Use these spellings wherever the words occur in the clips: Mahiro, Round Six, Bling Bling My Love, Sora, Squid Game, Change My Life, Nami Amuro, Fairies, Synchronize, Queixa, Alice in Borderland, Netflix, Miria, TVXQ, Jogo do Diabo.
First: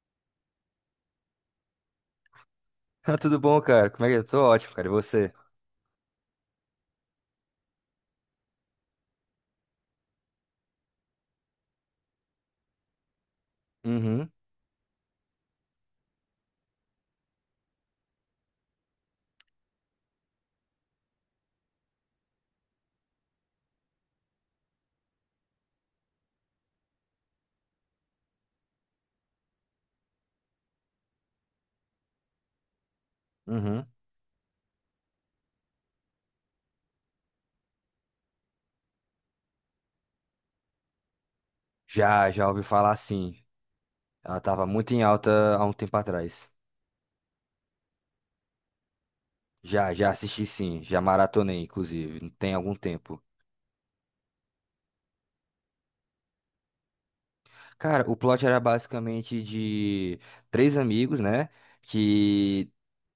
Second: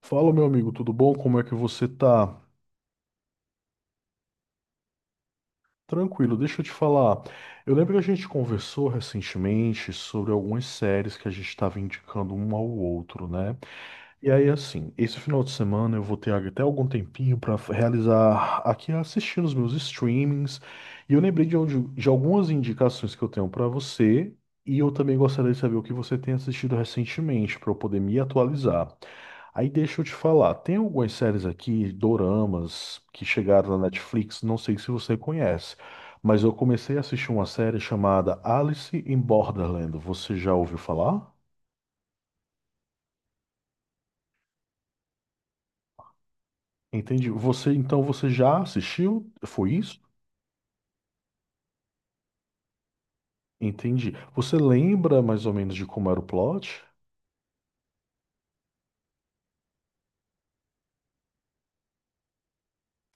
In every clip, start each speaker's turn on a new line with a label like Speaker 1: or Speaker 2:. Speaker 1: Fala, meu amigo, tudo bom? Como é que você tá?
Speaker 2: Ah, tudo bom, cara? Como é que eu tô? Ótimo, cara. E você?
Speaker 1: Tranquilo, deixa eu te falar. Eu lembro que a gente conversou recentemente sobre algumas séries que a gente estava indicando um ao outro, né? E
Speaker 2: Uhum,
Speaker 1: aí, assim, esse final de semana eu vou ter até algum tempinho para realizar aqui assistindo os meus streamings. E eu lembrei de, de algumas indicações que eu tenho para você. E eu também gostaria de saber o que você tem assistido recentemente, para eu poder me atualizar. Aí deixa eu te falar, tem algumas séries aqui, doramas, que chegaram na
Speaker 2: uhum.
Speaker 1: Netflix, não sei se você conhece, mas eu comecei a assistir uma série chamada Alice in Borderland. Você já ouviu falar?
Speaker 2: Já ouvi falar sim. Ela tava muito em alta há um tempo atrás.
Speaker 1: Entendi. Você, então, você já assistiu? Foi
Speaker 2: Já,
Speaker 1: isso?
Speaker 2: já assisti sim. Já maratonei, inclusive. Tem algum tempo.
Speaker 1: Entendi. Você lembra mais ou menos de como era o plot?
Speaker 2: Cara, o plot era basicamente de três amigos, né? Que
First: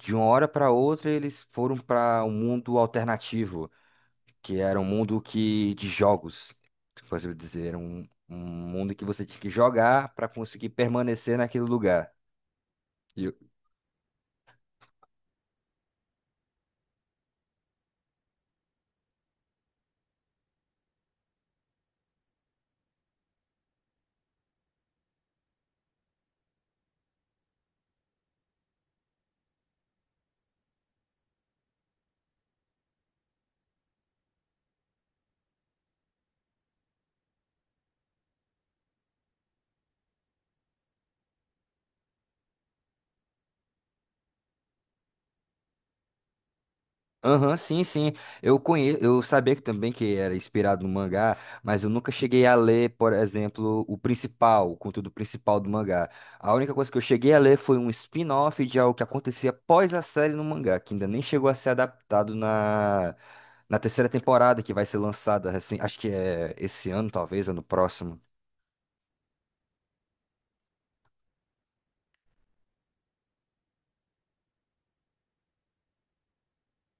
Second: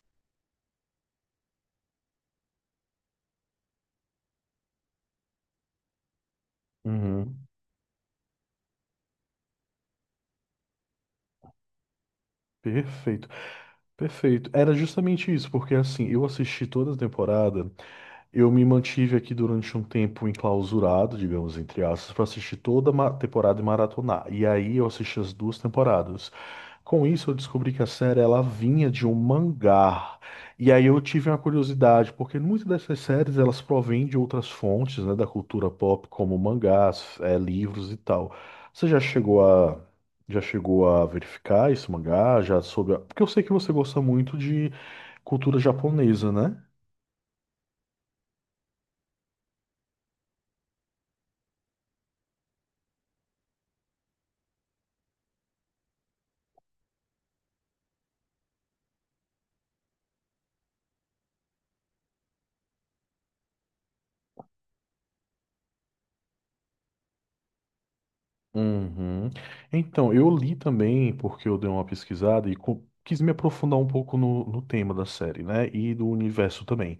Speaker 2: de uma hora pra outra eles foram pra um mundo alternativo, que era um mundo que de jogos. Como eu
Speaker 1: Uhum.
Speaker 2: dizer, era um mundo que você tinha que jogar pra conseguir permanecer naquele lugar.
Speaker 1: Perfeito, perfeito. Era justamente isso, porque assim, eu assisti toda a temporada. Eu me mantive aqui durante um tempo enclausurado, digamos, entre aspas, para assistir toda a temporada e maratonar. E aí eu assisti as duas temporadas. Com isso, eu descobri que a série ela vinha de um mangá. E aí eu tive uma curiosidade, porque muitas dessas séries elas provêm de outras fontes, né, da cultura pop, como mangás, livros e tal. Você já chegou a verificar esse mangá? Já soube? Porque eu sei que você gosta muito de cultura japonesa, né?
Speaker 2: Aham, sim, sim. Eu conheço, eu sabia que também que era inspirado no mangá, mas eu nunca cheguei a ler, por exemplo, o principal, o conteúdo principal do mangá. A única coisa que eu cheguei a ler foi um spin-off de algo que acontecia após a série no mangá, que ainda nem chegou a ser adaptado na terceira temporada, que vai ser lançada, assim, acho que é esse ano, talvez, ou no próximo.
Speaker 1: Uhum. Então, eu li também, porque eu dei uma pesquisada e quis me aprofundar um pouco no tema da série, né? E do universo também.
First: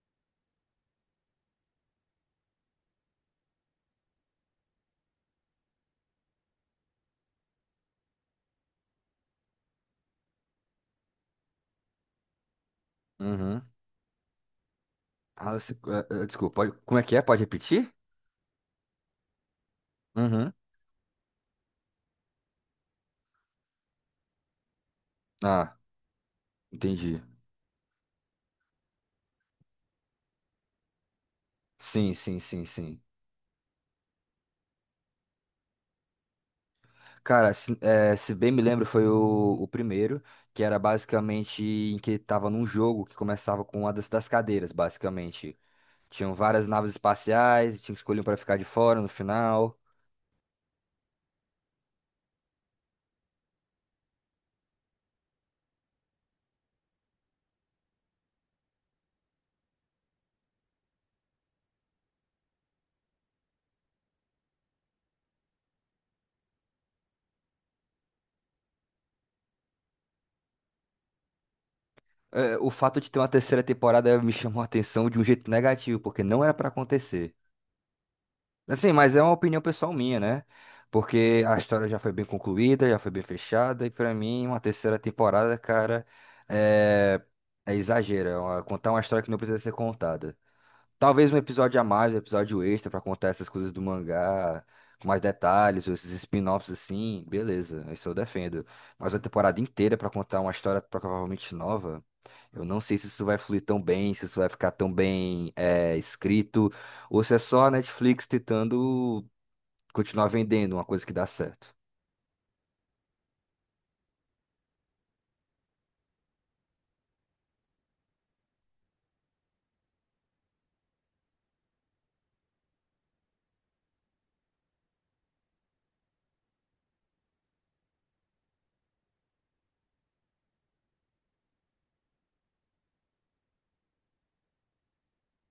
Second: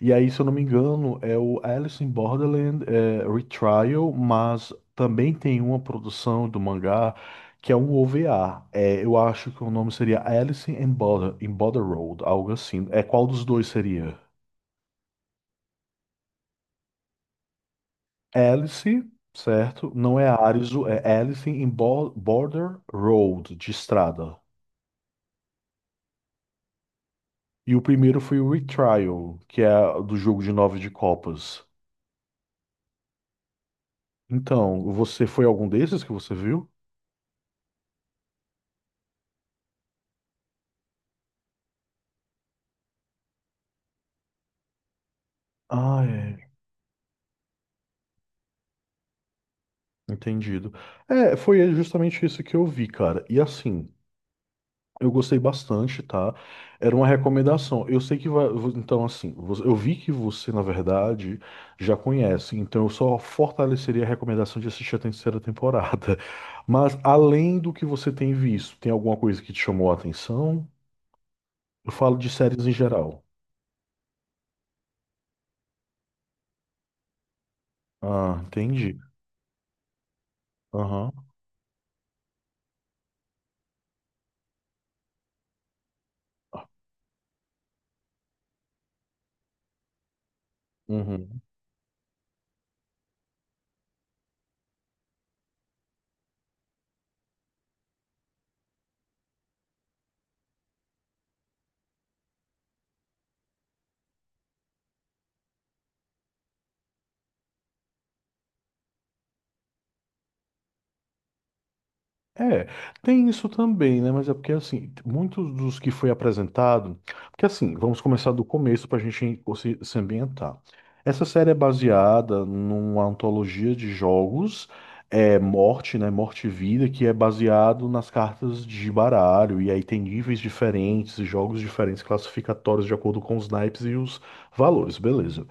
Speaker 1: E aí, se eu não me engano, é o Alice in Borderland é, Retrial, mas também tem uma produção do mangá que é um OVA. É, eu acho que o nome seria Alice in Border Road, algo assim. É, qual dos
Speaker 2: Uhum.
Speaker 1: dois seria?
Speaker 2: Ah, desculpa, como é que é? Pode repetir?
Speaker 1: Alice, certo? Não é
Speaker 2: Uhum.
Speaker 1: Arizo, é Alice in Border Road, de estrada.
Speaker 2: Ah, entendi.
Speaker 1: E o primeiro foi o Retrial, que é do jogo de nove de copas.
Speaker 2: Sim, sim, sim, sim.
Speaker 1: Então, você foi algum desses que você viu?
Speaker 2: Cara, se bem me lembro, foi o primeiro, que era basicamente em que tava num jogo que começava com uma das cadeiras, basicamente.
Speaker 1: Ah,
Speaker 2: Tinham
Speaker 1: é.
Speaker 2: várias naves espaciais, tinha que escolher um pra ficar de fora no final.
Speaker 1: Entendido. É, foi justamente isso que eu vi, cara. E assim, eu gostei bastante, tá? Era uma recomendação. Eu sei que vai. Então, assim, eu vi que você, na verdade, já conhece. Então, eu só fortaleceria a recomendação de assistir a terceira temporada. Mas, além do que você tem visto, tem alguma coisa que te chamou a atenção? Eu falo de
Speaker 2: Eh,
Speaker 1: séries
Speaker 2: o
Speaker 1: em
Speaker 2: fato de ter
Speaker 1: geral.
Speaker 2: uma terceira temporada me chamou a atenção de um jeito negativo, porque não era pra acontecer.
Speaker 1: Ah,
Speaker 2: Assim,
Speaker 1: entendi.
Speaker 2: mas é uma opinião pessoal minha, né?
Speaker 1: Aham.
Speaker 2: Porque a história já foi bem concluída, já foi bem fechada, e pra mim, uma terceira temporada, cara, é, é exagero. É uma- contar uma história que não precisa ser contada. Talvez um
Speaker 1: Uhum.
Speaker 2: episódio a mais, um episódio extra pra contar essas coisas do mangá, com mais detalhes, ou esses spin-offs assim, beleza, isso eu defendo. Mas uma temporada inteira pra contar uma história provavelmente nova, eu não sei se isso vai fluir tão bem, se isso vai ficar tão bem escrito, ou se é só a Netflix tentando continuar vendendo uma coisa que dá certo.
Speaker 1: É, tem isso também, né? Mas é porque, assim, muitos dos que foi apresentado. Porque, assim, vamos começar do começo para a gente se ambientar. Essa série é baseada numa antologia de jogos, é Morte, né? Morte e Vida, que é baseado nas cartas de baralho. E aí tem níveis diferentes, jogos diferentes, classificatórios de acordo com os naipes e os valores, beleza.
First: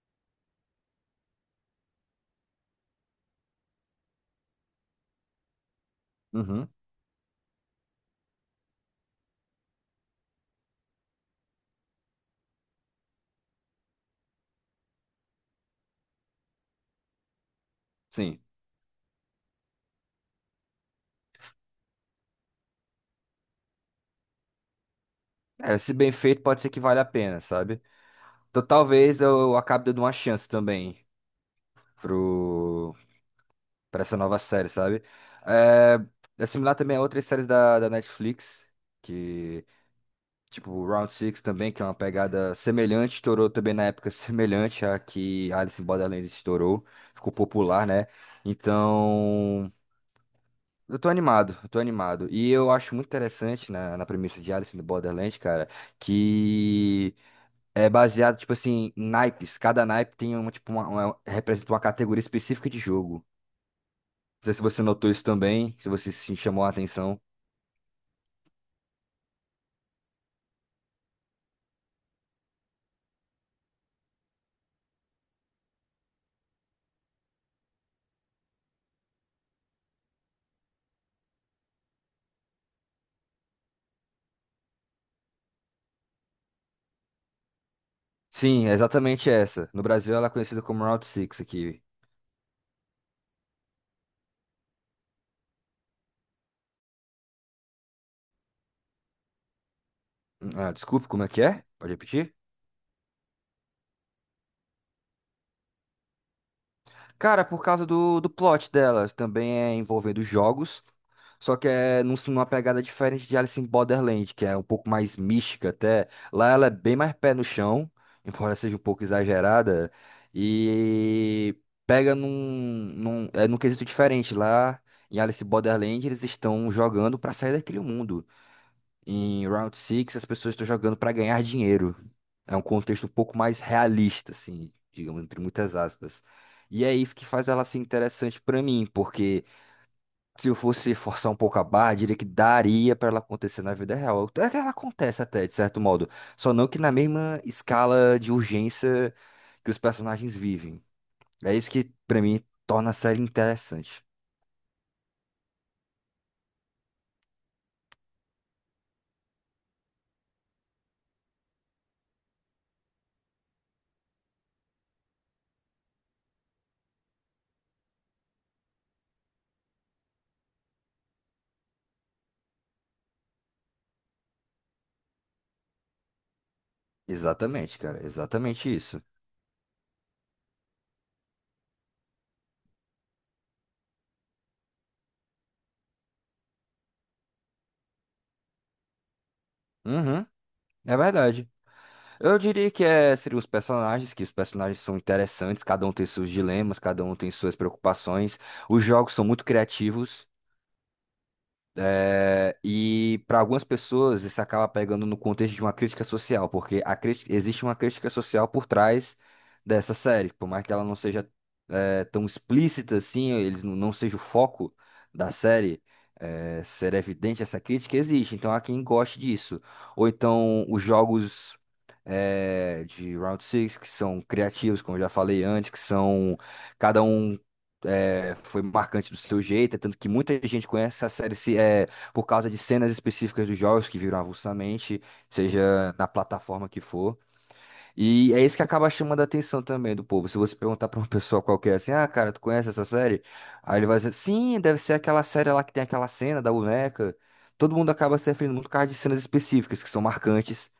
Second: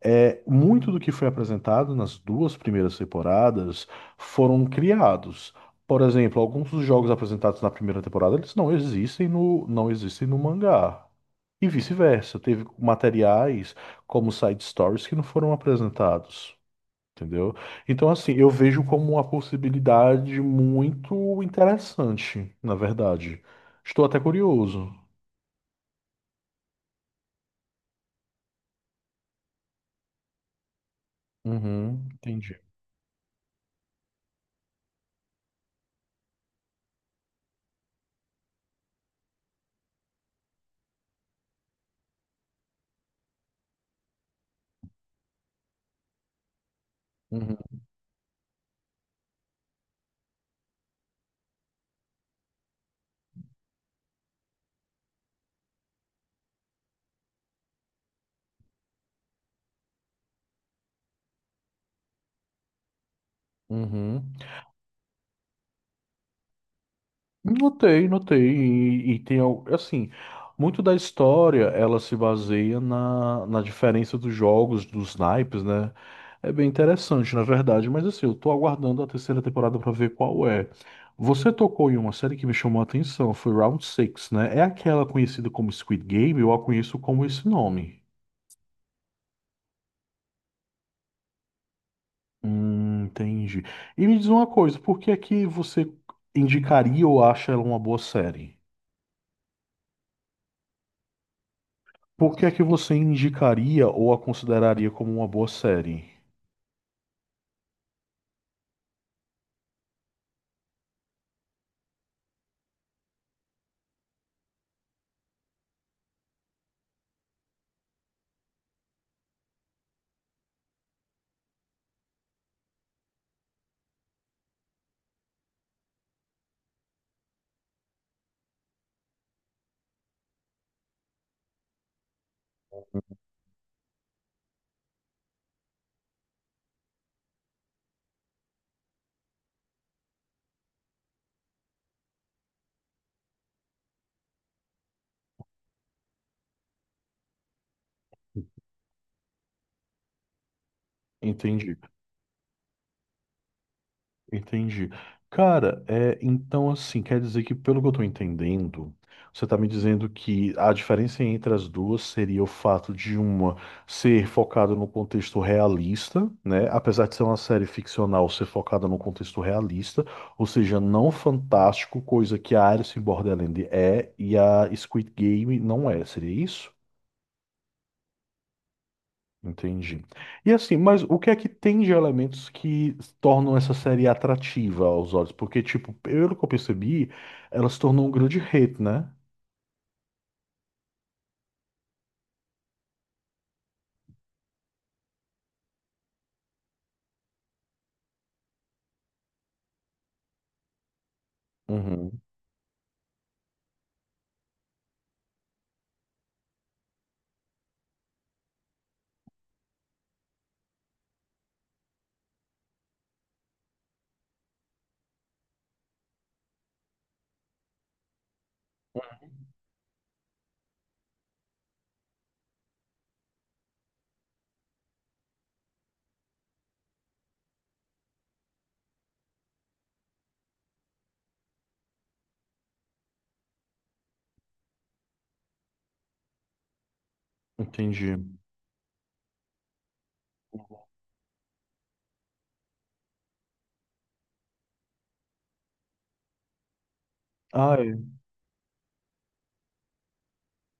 Speaker 1: É, muito do que foi apresentado nas duas primeiras temporadas foram criados. Por exemplo,
Speaker 2: Uhum,
Speaker 1: alguns dos jogos apresentados na primeira temporada, eles não existem não existem no mangá. E vice-versa, teve materiais como side stories que não foram apresentados, entendeu? Então, assim,
Speaker 2: sim.
Speaker 1: eu vejo como uma possibilidade muito interessante, na verdade. Estou até curioso.
Speaker 2: É, se bem feito, pode ser que valha a pena, sabe? Então talvez eu acabe dando uma chance também
Speaker 1: Uhum, entendi.
Speaker 2: pro pra essa nova série, sabe? É, É similar também a outras séries da Netflix, que, tipo, Round Six também, que é uma pegada semelhante, estourou também na época semelhante à que Alice in Borderlands estourou, ficou
Speaker 1: Uhum,
Speaker 2: popular, né? Então, eu tô animado. E eu acho muito interessante na premissa de Alice in Borderlands, cara, que é baseado, tipo assim, em naipes. Cada naipe tem uma, tipo, representa uma categoria específica de jogo.
Speaker 1: uhum.
Speaker 2: Não sei se você notou isso também, se você se chamou a atenção.
Speaker 1: Notei, notei. E tem, assim, muito da história ela se baseia na diferença dos jogos, dos naipes, né? É bem interessante, na verdade. Mas, assim, eu tô aguardando a terceira temporada pra ver qual é. Você tocou em uma série que me chamou a atenção, foi Round Six, né? É aquela conhecida como Squid Game, eu a conheço como esse nome.
Speaker 2: Sim, é exatamente essa. No Brasil ela é conhecida como Route 6 aqui.
Speaker 1: Entendi. E me diz uma coisa, por que é que você indicaria ou acha ela uma boa série?
Speaker 2: Ah, desculpe, como é que é? Pode repetir?
Speaker 1: Por que é que você indicaria ou a consideraria como uma boa série?
Speaker 2: Cara, por causa do plot delas, também é envolvendo jogos, só que é numa pegada diferente de Alice in Borderland, que é um pouco mais mística até. Lá ela é bem mais pé no chão, embora seja um pouco exagerada, e pega num quesito diferente. Lá em Alice in Borderland, eles estão jogando pra sair daquele mundo. Em Round Six as pessoas estão jogando para ganhar dinheiro. É um contexto um pouco mais realista, assim, digamos, entre muitas aspas. E é isso que faz ela ser interessante para mim, porque se eu fosse forçar um pouco a barra, diria que daria para ela acontecer na vida real. Até que ela acontece até, de certo modo. Só não que na mesma escala de urgência que os personagens vivem. É isso
Speaker 1: Entendi,
Speaker 2: que, para mim, torna a série interessante.
Speaker 1: entendi. Cara, é, então assim, quer dizer que pelo que eu tô entendendo, você tá me dizendo que a diferença entre as duas seria o fato de uma ser focada no contexto realista, né? Apesar de ser uma série ficcional, ser focada no contexto realista, ou seja, não fantástico, coisa que a Alice in Borderland é e a Squid Game não é, seria isso?
Speaker 2: Exatamente, cara. Exatamente isso.
Speaker 1: Entendi. E assim, mas o que é que tem de elementos que tornam essa série atrativa aos olhos? Porque, tipo, pelo que eu percebi, ela se tornou um grande hit, né?
Speaker 2: Uhum, é verdade. Eu diria que seriam os personagens, que os personagens são interessantes, cada um tem seus dilemas, cada um tem suas preocupações. Os jogos são muito criativos,
Speaker 1: Uhum.
Speaker 2: e para algumas pessoas isso acaba pegando no contexto de uma crítica social, porque a existe uma crítica social por trás dessa série, por mais que ela não seja tão explícita assim, eles não, não seja o foco da série, ser evidente essa crítica, existe. Então há quem goste disso. Ou então os jogos de Round Six que são criativos, como eu já falei antes, que são. Cada um foi marcante do seu jeito, é tanto que muita gente conhece a série se, é, por causa de cenas específicas dos jogos que viram avulsamente, seja na plataforma que for.
Speaker 1: Entendi.
Speaker 2: E é isso que acaba chamando a atenção também do povo. Se você perguntar pra uma pessoa qualquer assim, ah, cara, tu conhece essa série? Aí ele vai dizer, sim, deve ser aquela série lá que tem aquela cena da boneca. Todo
Speaker 1: Ah,
Speaker 2: mundo
Speaker 1: é.
Speaker 2: acaba se referindo muito por causa de cenas específicas, que são marcantes,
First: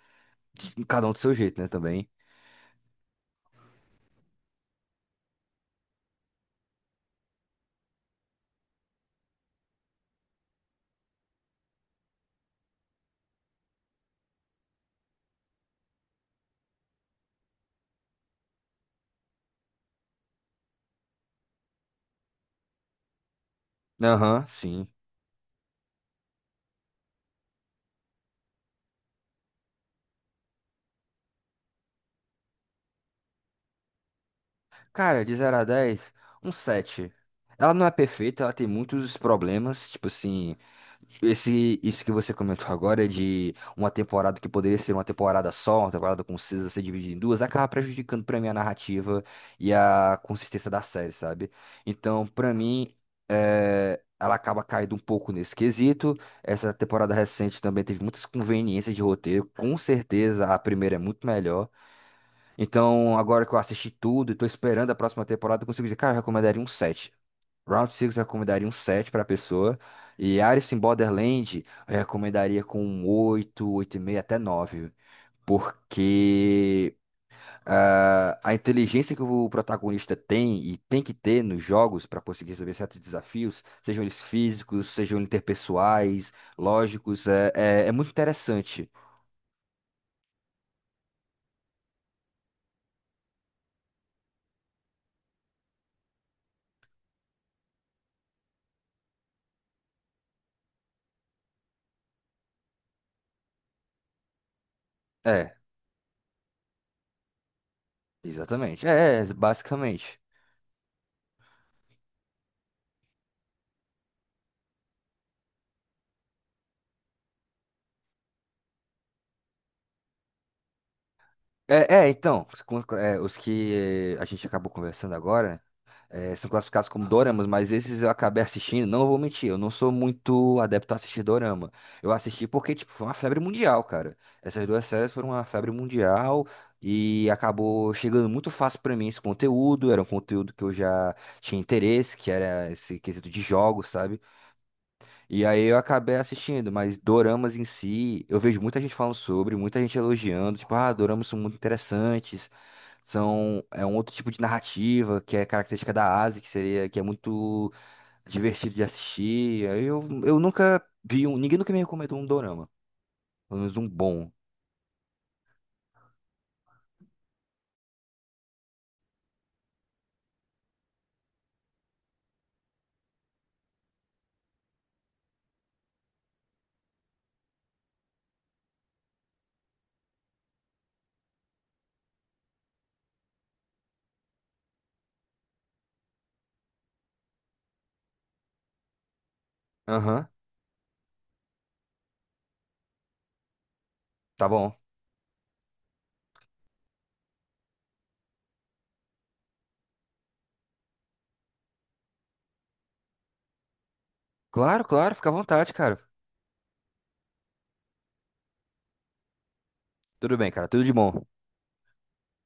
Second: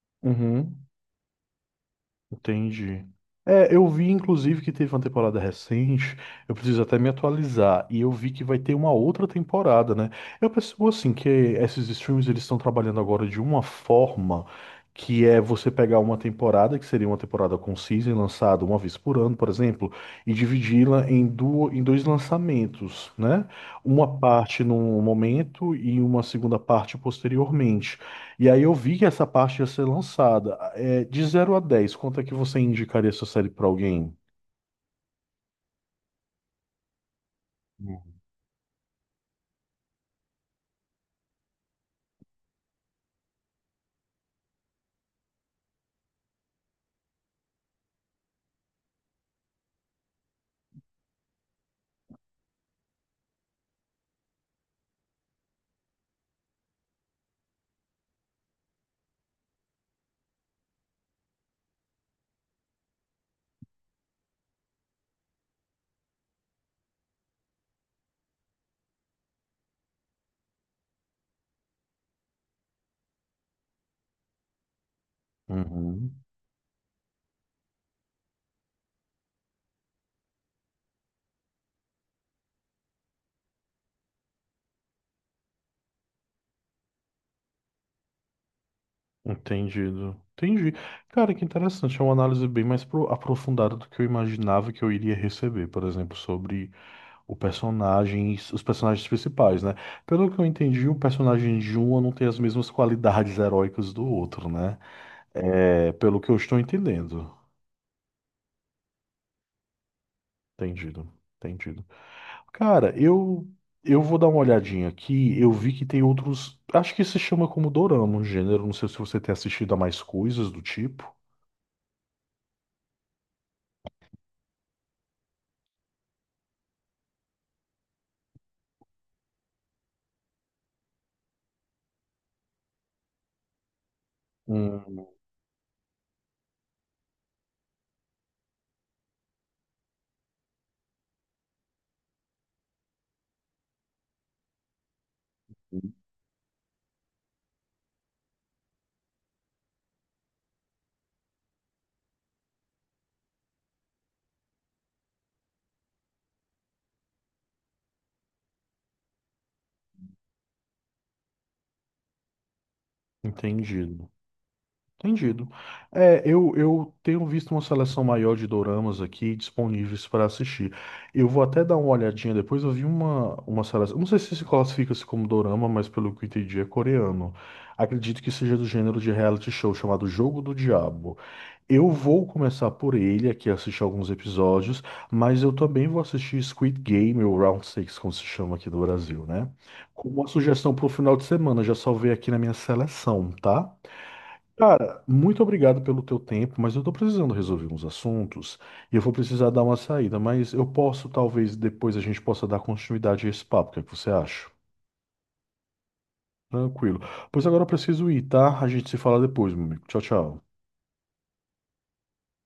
Speaker 2: e
Speaker 1: Uhum.
Speaker 2: cada um do seu jeito, né, também.
Speaker 1: Entendi. É, eu vi inclusive que teve uma temporada recente, eu preciso até me atualizar, e eu vi que vai ter uma outra temporada, né? Eu percebo assim que esses streams eles estão trabalhando agora de uma forma que é você pegar uma temporada, que seria uma temporada com season lançada uma vez por ano, por exemplo, e dividi-la em, em dois lançamentos, né? Uma
Speaker 2: Aham,
Speaker 1: parte
Speaker 2: sim.
Speaker 1: num momento e uma segunda parte posteriormente. E aí eu vi que essa parte ia ser lançada. É, de 0 a 10, quanto é que você indicaria essa série pra alguém?
Speaker 2: Cara, de zero a 10 um 7. Ela não é perfeita, ela tem muitos problemas, tipo assim, isso que você comentou agora de uma temporada que poderia ser uma temporada só, uma temporada concisa ser dividida em duas, acaba prejudicando pra mim a narrativa e a consistência da série, sabe? Então, pra mim, ela acaba caindo um pouco nesse quesito. Essa temporada recente também teve muitas conveniências de roteiro, com certeza a primeira é muito melhor. Então, agora que eu assisti tudo e tô esperando a próxima temporada, eu consigo dizer, cara, eu recomendaria um 7. Round 6 eu recomendaria um 7 pra pessoa. E Alice in Borderland eu recomendaria com um oito, e meio até 9.
Speaker 1: Uhum.
Speaker 2: Porque ah, a inteligência que o protagonista tem e tem que ter nos jogos para conseguir resolver certos desafios, sejam eles físicos, sejam interpessoais, lógicos, é muito interessante.
Speaker 1: Entendido. Entendi. Cara, que interessante. É uma análise bem mais aprofundada do que eu imaginava que eu iria receber, por exemplo, sobre o personagem, os personagens principais, né? Pelo que eu entendi, o personagem de um não tem as mesmas qualidades heróicas do outro, né?
Speaker 2: É,
Speaker 1: É, pelo que eu estou entendendo.
Speaker 2: exatamente. Basicamente.
Speaker 1: Entendido. Entendido. Cara, eu vou dar uma olhadinha aqui. Eu vi que tem outros. Acho que se chama como dorama, um gênero. Não sei se você tem assistido a mais coisas do tipo.
Speaker 2: Então, os os que a gente acabou conversando agora são classificados como doramas, mas esses eu acabei assistindo, não vou mentir, eu não sou muito adepto a assistir dorama. Eu assisti porque, tipo, foi uma febre mundial, cara. Essas duas
Speaker 1: Hum,
Speaker 2: séries foram uma febre mundial e acabou chegando muito fácil pra mim esse conteúdo, era um conteúdo que eu já tinha interesse, que era esse quesito de jogos, sabe? E aí eu acabei assistindo, mas doramas em si, eu vejo muita gente falando sobre, muita gente elogiando, tipo, ah, doramas são muito interessantes são, é um outro tipo de narrativa que é característica da Ásia, que seria, que é muito divertido de assistir. Eu nunca vi um, ninguém nunca me recomendou um dorama, pelo menos um
Speaker 1: entendido.
Speaker 2: bom.
Speaker 1: Entendido. É, eu tenho visto uma seleção maior de doramas aqui disponíveis para assistir. Eu vou até dar uma olhadinha depois. Eu vi uma seleção. Não sei se se classifica-se como dorama, mas pelo que eu entendi é coreano. Acredito que seja do gênero de reality show chamado Jogo do Diabo. Eu vou começar por ele aqui, assistir alguns episódios, mas eu também vou assistir Squid Game, ou Round Six, como se chama aqui do Brasil, né? Como
Speaker 2: Aham,
Speaker 1: uma sugestão pro final de semana, já salvei aqui na minha seleção, tá?
Speaker 2: tá bom.
Speaker 1: Cara, muito obrigado pelo teu tempo, mas eu tô precisando resolver uns assuntos e eu vou precisar dar uma saída, mas eu posso, talvez, depois a gente possa dar continuidade a esse papo, o que é que você acha?
Speaker 2: Claro, claro, fica à vontade, cara.
Speaker 1: Tranquilo. Pois agora eu preciso ir, tá? A gente se fala depois, meu amigo. Tchau,
Speaker 2: Tudo
Speaker 1: tchau.
Speaker 2: bem, cara, tudo de bom.